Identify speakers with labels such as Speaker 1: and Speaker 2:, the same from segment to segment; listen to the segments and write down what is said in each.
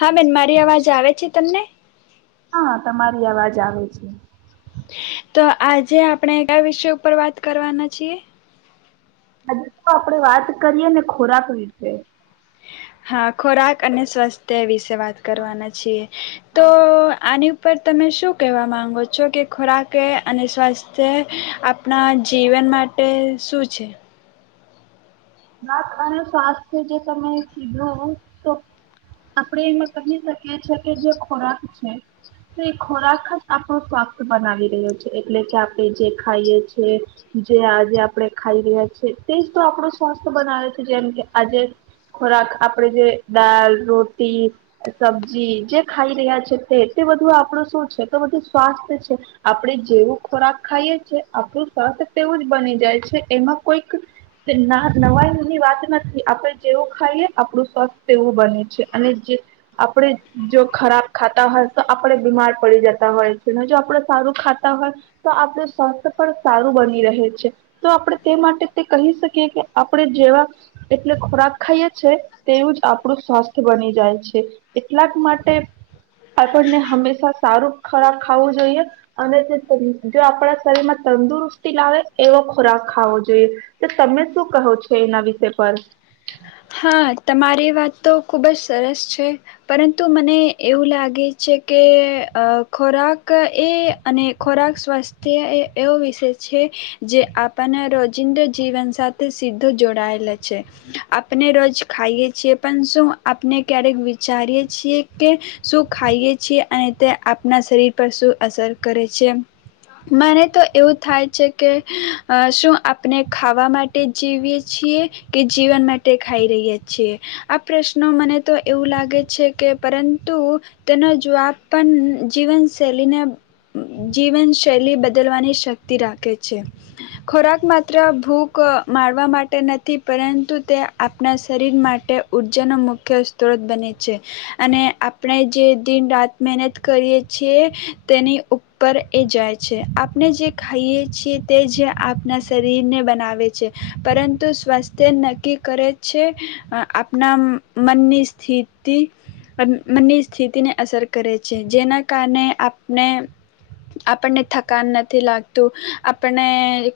Speaker 1: હા બેન મારી અવાજ આવે છે તમને.
Speaker 2: હા તમારી અવાજ આવે છે.
Speaker 1: તો આજે આપણે કયા વિષય ઉપર વાત કરવાના છીએ.
Speaker 2: હજી તો આપડે વાત કરીએ ને ખોરાક વિશે.
Speaker 1: હાં ખોરાક અને સ્વસ્થ્ય વિશે. વાત
Speaker 2: હા
Speaker 1: કરવાના છીએ તો
Speaker 2: હા
Speaker 1: આની પર તમે શું કહેવા માંગો છો, કે ખોરાક અને સ્વાસ્થ્ય આપણાં જીવન માટે શું છે?
Speaker 2: રાત અને સ્વાસ્થ્ય જે તમે કીધો તો આપડે એમાં કહી શકીએ છે કે જે ખોરાક છે, તો એ ખોરાક જ આપણો સ્વાસ્થ્ય બનાવી રહ્યો છે્, એટલે કે આપણે જે ખાઈએ છે, જે આજે આપણે ખાઈ રહ્યા છીએ, તેજ તો આપડુ સ્વસ્થ બનાવે છે, જેમકે આજે ખોરાક આપડે જે દાલ, રોટી, સબજી જે ખાઈ રહ્યા છે તે તે બધું આપડુ શું છે તો બધું સ્વાસ્થ્ય છે. આપડે જેવું ખોરાક ખાઈએ છે, આપડુ સ્વાસ્થ્ય તેવુંજ બની જાય છે, એમાં કોઈક ના નવાઈ ની વાત નથી. આપડે જેવું ખાઈએ આપડુ સ્વાસ્થ તેવું બને છે અને જે આપડે જો ખરાબ ખાતા હોય, તો આપડે બીમાર પડી જતા હોય છે અને જો આપડે સારું ખાતા હોય, તો આપડુ સ્વાસ્થ પણ સારું બની રહે છે, તો આપડે તે માટે તે કહી શકીએ કે આપડે જેવા એટલે ખોરાક ખાઈએ છે, તેવુંજ આપડુ સ્વાસ્થ બની જાય છે, એટલાક માટે આપણને હંમેશા સારું ખોરાક ખાવું જોઈએ અને જો આપડા શરીરમાં તંદુરસ્તી લાવે એવો ખોરાક ખાવો જોઈએ. તો તમે શું કહો છો, એના વિષય પર?
Speaker 1: હા, તમારી વાત તો ખૂબજ સરસ છે, પરંતુ મને એવું લાગે છે કે ખોરાક એ અને ખોરાક સ્વાસ્થ્ય એ એવો વિષય છે, જે આપણાને રોજિંદા જીવન સાથે સીધો જોડાયેલા છે. આપણે રોજ ખાઈએ છીએ પણ શું આપને ક્યારેક વિચારીએ છીએ કે શું ખાઈએ છીએ અને તે આપના શરીર પર શું અસર કરે છે. મને તો એવું થાય છે, કે શું આપણે ખાવા માટે જીવીએ છીએ કે જીવન માટ ટે ખાઈ રહીએ છીએ. આ પ્રશ્નો મને તો એવું લાગે છે, કે પરંતુ તેનો જવાબ પણ જીવનશૈલીને જીવનશૈલી બદલવાની શક્તિ રાખે છે. ખોરાક માત્ર ભૂખ મારવા માટે નથી, પરંતુ તે આપણાં શરીર માટે ઊર્જાનો મુખ્ય સ્ત્રોત બને છે. અને આપણે જે દિન રાત મહેનત કરીએ છીએ, તેની ઉપર એ જાય છે. આપણે જે ખાઈએ છીએ તે જ આપણા શરીરને બનાવે છે, પરંતુ સ્વાસ્થ્ય નક્કી કરે છે, આપણા મનની સ્થિતિ મનની સ્થિતિ ને અસર કરે છે. જેના કારણે આપને આપણને થકાન નથી લાગતું, આપને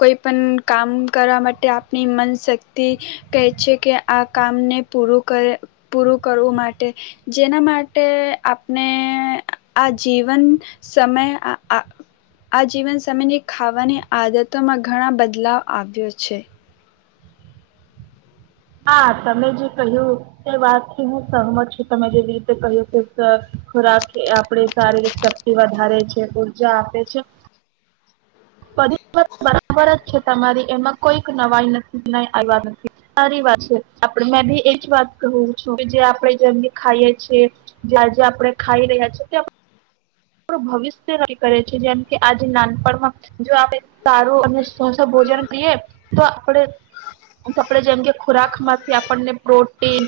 Speaker 1: કોઈ પણ કામ કરવા માટે આપણી મન શક્તિ કહે છે કે, આ કામને પૂરું કરે પૂરું કરવું માટે જેના માટે આપણે આ જીવન સમય આ જીવન સમયની ખાવાની આદતોમાં ઘણાં બદલાવ આવ્યો છે‌.
Speaker 2: હા, તમે જે કહ્યું એ વાતથી હું સહમત છું. તમે જેવી રીતે કહ્યું કે ખોરાક આપણે શારીરિક શક્તિ વધારે છે, ઉર્જા આપે છે બધી વાત બરાબર જ છે. તમારી એમાં કોઈક નવાઈ નથી આવ્યા નથી સારી વાત છે મેં બી એજ વાત કુંહુ છું કે જે આપડે જેમી ખાઈએ છે, જ્યા જ આપડે ખાઈ રહ્યા છે આપ ભવિષ્ય નક્કી કરે છે જેમ કે, આજે નાનપણમાં જો આપડે સારું અને સ્વાસ્થ ભોજન કરીએ તો આપડે આપડે જેમકે ખોરાક માંથી આપણને પ્રોટીન,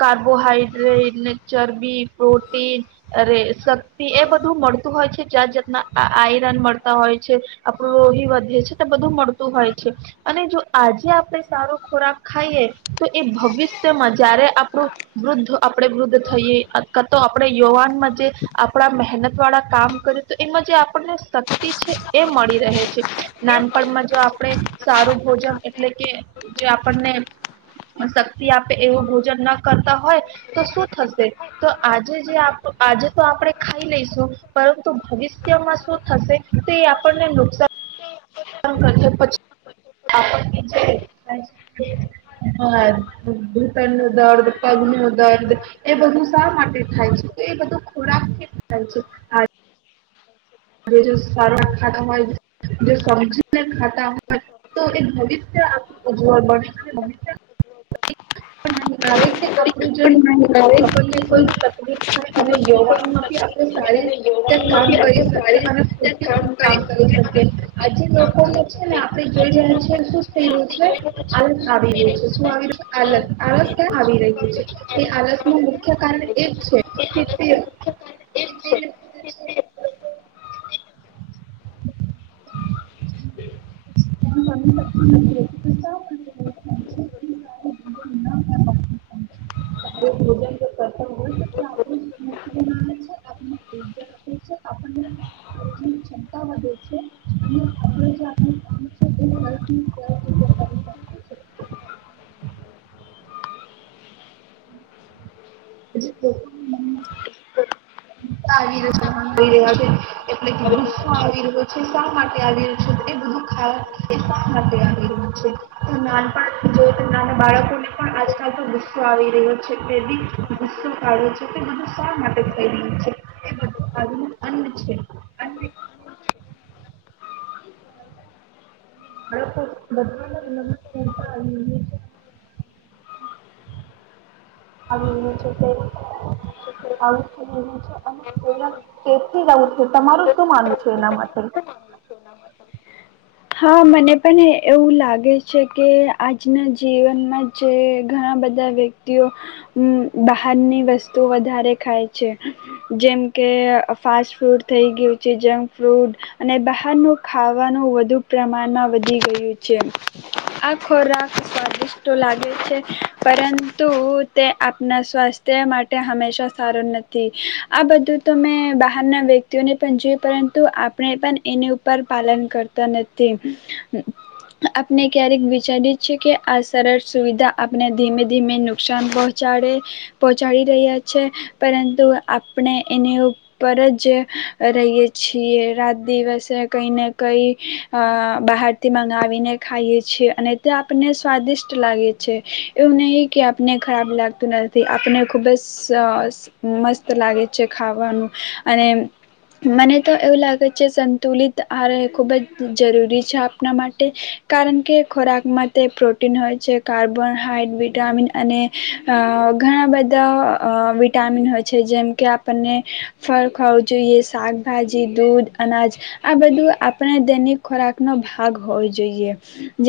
Speaker 2: કાર્બોહાઈડ્રેટ, ચરબી, પ્રોટીન અરે શક્તિ એ બધ ધુ મળતું હોય છે, જાત જાતના આયરન મળતા હોય છે, આપણું લોહી વધે છે તે બધું મળતું હોય છે, અને જો આજે આપણે સારો ખોરાક ખાઈએ, તો એ ભવિષ્યમાં જયારે આપડુ વૃદ્ધ આપડે વૃદ્ધ થઈએ, કા તો આપડે યુવાનમાં જે આપડા મહેનત વાળા કામ કરીએ, તો એમાં જે આપણને શક્તિ છે, એ મળી રહે છે. નાનપણમાં જો આપણે સારું ભોજન એટલે કે, જે આપણને શક્તિ આપે એવું ભોજન ના કરતા હોય તો શું થશે, તો આજે જે આજે તો આપડે ખાઈ લઈશ શું, પરંતુ ભવિષ્યમાં શું થશે, તે આપણને નુકસાન નુકસાન કરશે, પછી આપણે ઘુંટણ નો દર્દ, પગ નો દર્દ એ બધું શા માટે થાય છે, એ બધું ખોરાક થી થાય છે. [inaudible] સવાર ખાતા હોય સમજીને ખાતા હોય તો એ ભવિષ્ય ઉજ્જવળ બનશે [inaudible] આપડુ જે
Speaker 1: એક
Speaker 2: આપને કોઈ તકલીફ થાય અને યુવા માંથી આપણે સારી રીતે કામ કરી શકીએ.
Speaker 1: સારી
Speaker 2: અને
Speaker 1: રીતે કામ કરી શકે અને
Speaker 2: જે લોકો છે ને આપડે જોઈ રહ્યા છીએ [inaudible] શું થઈ રહ્યું છે આળસ આવી રહ્યું છે, શું આવી રહ્યું છે આળસ આળસ ક્યાં આવી રહ્યું છે એ આળસ નું મુખ્ય કારણ એ છે કે તે [inaudible] [inaudible] ક્ષમતા વધે છે, અને અને જે આપણું કામ છે એ આપણે સરળતાથી કરી શકીએ છીએ. [unintelligible] રહ્યા છે, એટલે કે ગુસ્સો આવી રહ્યો છે, શા માટે આવી રહ્યો છે? એ બધું ખા શા માટે આવી રહ્યું છે તો નાનપણ જો તો નાના બાળકોને પણ આજકાલ તો ગુસ્સો આવી રહ્યો છે. પણ‌ ગુસ્સો કરે‌ છે, તે બધું શા માટે? [unintelligible] બધાટ આવી [unintelligible] આવી ગું છે. તે આવું થ છેથી જવું છે. તમારું શું માનવુ છે એના માટે?
Speaker 1: હાં મને પણ એવું લાગે છે કે, આજના જીવનમાં જે ઘણાં બધાં વ્યક્તિઓ બહારની વસ્તુ વધારે ખાય છે, જેમ કે ફાસ્ટ ફૂડ થઈ ગયું છે, જંક ફ્રુડ અને બહારનું ખાવાનું વધુ પ્રમાણમાં વધી ગયું છે. આ ખોરાક સ્વાદિષ્ટ તો લાગે છે, પરંતુ તે આપણા સ્વાસ્થ્ય માટે હંમેશા સારો નથી આ બધું તો મેં બહારના વ્યક્તિઓને પણ જોય પરંતુ આપણે પણ એની ઉપર પાલન કરતા ન આપણે ક્યારેક વિચારીએ છીએ કે આ સરળ સુવિધા આપને ધીમે ધીમે નુકસાન પહોચાડે પહોચાડી રહ્યા છે, પરંતુ આપણે એની ઉપર જ રહીએ છીએ રાત, દિવસે કઈને કઈ બહારથી મંગાવીને ખાઈએ છીએ અને તે આપને સ્વાદિષ્ટ લાગે છે. એવું નહીં કે આપને ખરાબ લાગતું નથી. આપને ખૂબ જ મસ્ત લાગે છે ખાવાનું, અને મને તો એવું લાગે છે સંતુલિત આહારે ખૂબ જ જરૂરી છે. આપણા માટે કારણ કે ખોરાકમાં તે પ્રોટીન હોય છે, કાર્બોનહાઈડ, વિટામિન અને ઘણાં બધાં બધા વિટામિન હોય છે. જેમ કે આપણને ફળ ખાવું જોઈએ, શાકભાજી, દૂધ, અનાજ આ બધું આપણે ખોરાક નો ભાગ હોવો જોઈએ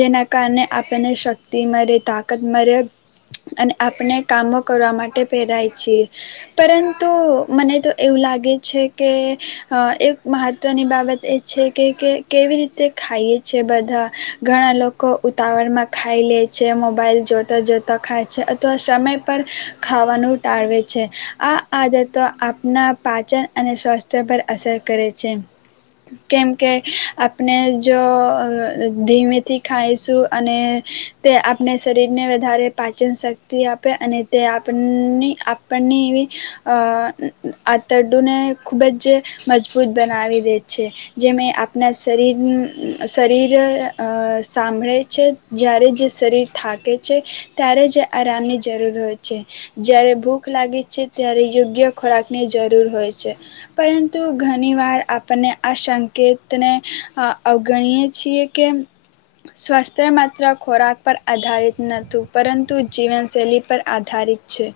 Speaker 1: જેના કારણે આપણને શક્તિ મળે તાકાત મળે અને આપણે કામો કરવા માટે પેરાય છીએ, પરંતુ મને તો એવું લાગે છે કે એક મહત્વની બાબત એ છે કે કે કેવી રીતે ખાઈએ છે બધાં ઘણાં લોકો ઉતાવળમાં ખાઈ લે છે, મોબાઈલ જોતા જોતા ખાય છે, અથવા સમય પર ખાવાનું ટાળવે છે, આ આદતો આપના પાચન અને સ્વાસ્થ્ય પર અસર કરે છે. કેમકે આપણે જો ધીમેથી ખાઈશું અને તે આપણે શરીરને વધારે પાચનશક્તિ આપે અને તે આપણની આપણની એવી આતરડુને ખૂબ જ મજબૂત બનાવી દે છે, જેમ આપ આપના શરીર શરીર સાંભળે છે, જ્યારે જે શરીર થાકે છે, ત્યારે જ આરામની જરૂર હોય છે. જ્યારે ભૂખ લાગે છે ત્યારે યોગ્ય ખોરાકની જરૂર હોય છે, પરંતુ ઘણીવાર આપણને આ સંકેત અવગણીએ છીએ કે સ્વાસ્થ્ય માત્ર ખોરાક પર આધારિત નતું પરંતુ જીવનશૈલી પર આધારિત છે.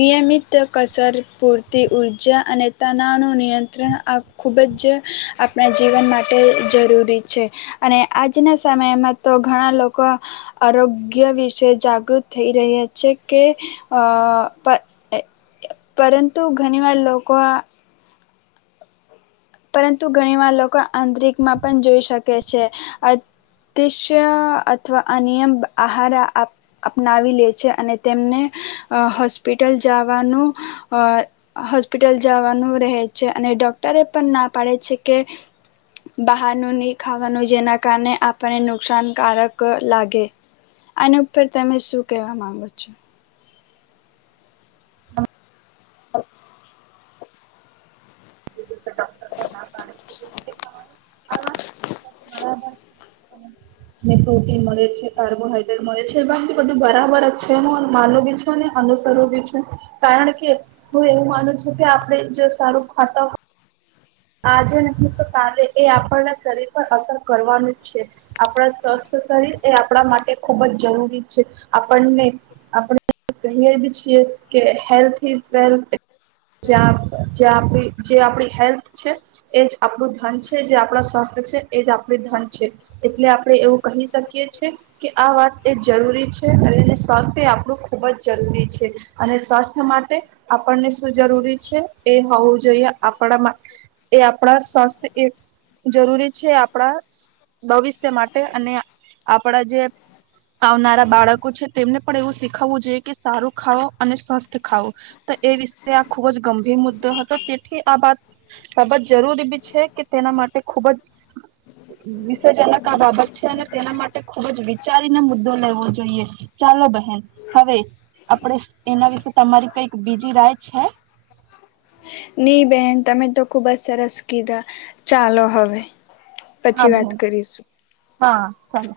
Speaker 1: નિયમિત કસર, પૂરતી ઉર્જા અને તનાવનું‌ નિયંત્રણ આ ખુબ જ આપણાં જીવન માટે જરૂરી છે અને આજના સમયમાં તો ઘણાં લોકો આરોગ્ય વિશે જાગૃત થઈ રહ્યા છે કે, અ પરંતુ ઘણી વાર લોકો પરંતુ ઘણીવાર લોકો આંતરિકમાં પણ જોઈ શકે છે. અતિશ્ય અથવા અનિયમ આહાર અપનાવી લે છે અને તેમને હોસ્પિટલ જવાનું હોસ્પિટલ જવાનું રહે છે અને ડોક્ટરે પણ ના પાડે છે કે, બહારનું નહી ખાવાનું જેના કારણે આપણને નુકસાનકારક લાગે આની ઉપર તમે શું કહેવા માંગો છો?
Speaker 2: પર ના પાડે છે તે નથી ખાવાનું આ વાત બધી બરાબર છે. ને પ્રોટીન મળે છે, કાર્બોહાઈડ્રેટ મળે છે, બા બધું બરાબર જ છે હું માનું બી છું ને અનુસરું બી છું. કારણ કે હું એવું માનું છું કે આપડ જો સારું ખાતા હો આજે ન તો કાલે એ આપના શરીર પર અસર કરવાનું જ છે, આપણા સ્વસ્થ શરીર એ આપણા માટે ખુબ જ જરૂરી છે આપણને આપણે કહીએ છીએ કે હેલ્થ ઇઝ વેલ્થ. જ્યા જ્યાં આપ જે આપડી હેલ્થ છે એ જ આપણું ધન છે જે આપણા સ્વાસ્થ્ય છે એ જ આપડ ધન છે એટલે આપણે એવું કહી શકીએ છે કે, આ વાત એ જરૂરી છે અને સ્વાસ્થ્ય આપણું ખૂબ જ જરૂરી છે અને સ્વાસ્થ્ય માટે આપણને એ હોવું જોઈએ આપણા એ આપણા સ્વસ્થ એ જરૂરી છે આપણા ભવિષ્ય માટે અને આપડા જે આવનારા બાળકો છે તેમને પણ એવું શીખવવું જોઈએ કે સારું ખાવો અને સ્વસ્થ ખાવો તો એ. આ ખુબ જ ગંભીર મુદ્દો હતો તેથી આ બાત બાબત જરૂરી બી છે કે તેના માટે ખુબ જ વિષયજનક આ બાબત છે અને તેના માટે ખુબ જ વિચારીને મુદ્દો લેવો જોઈએ ચાલો બહેન હવે આપણે એના વિશે તમારી કઈક બીજી રાઈટ. છે.
Speaker 1: નઈ બેન તમે તો ખુબ જ સરસ કીધા ચાલો હવે.
Speaker 2: હા
Speaker 1: પછી વાત
Speaker 2: બહેન
Speaker 1: કરીશું.
Speaker 2: હા ચાલ.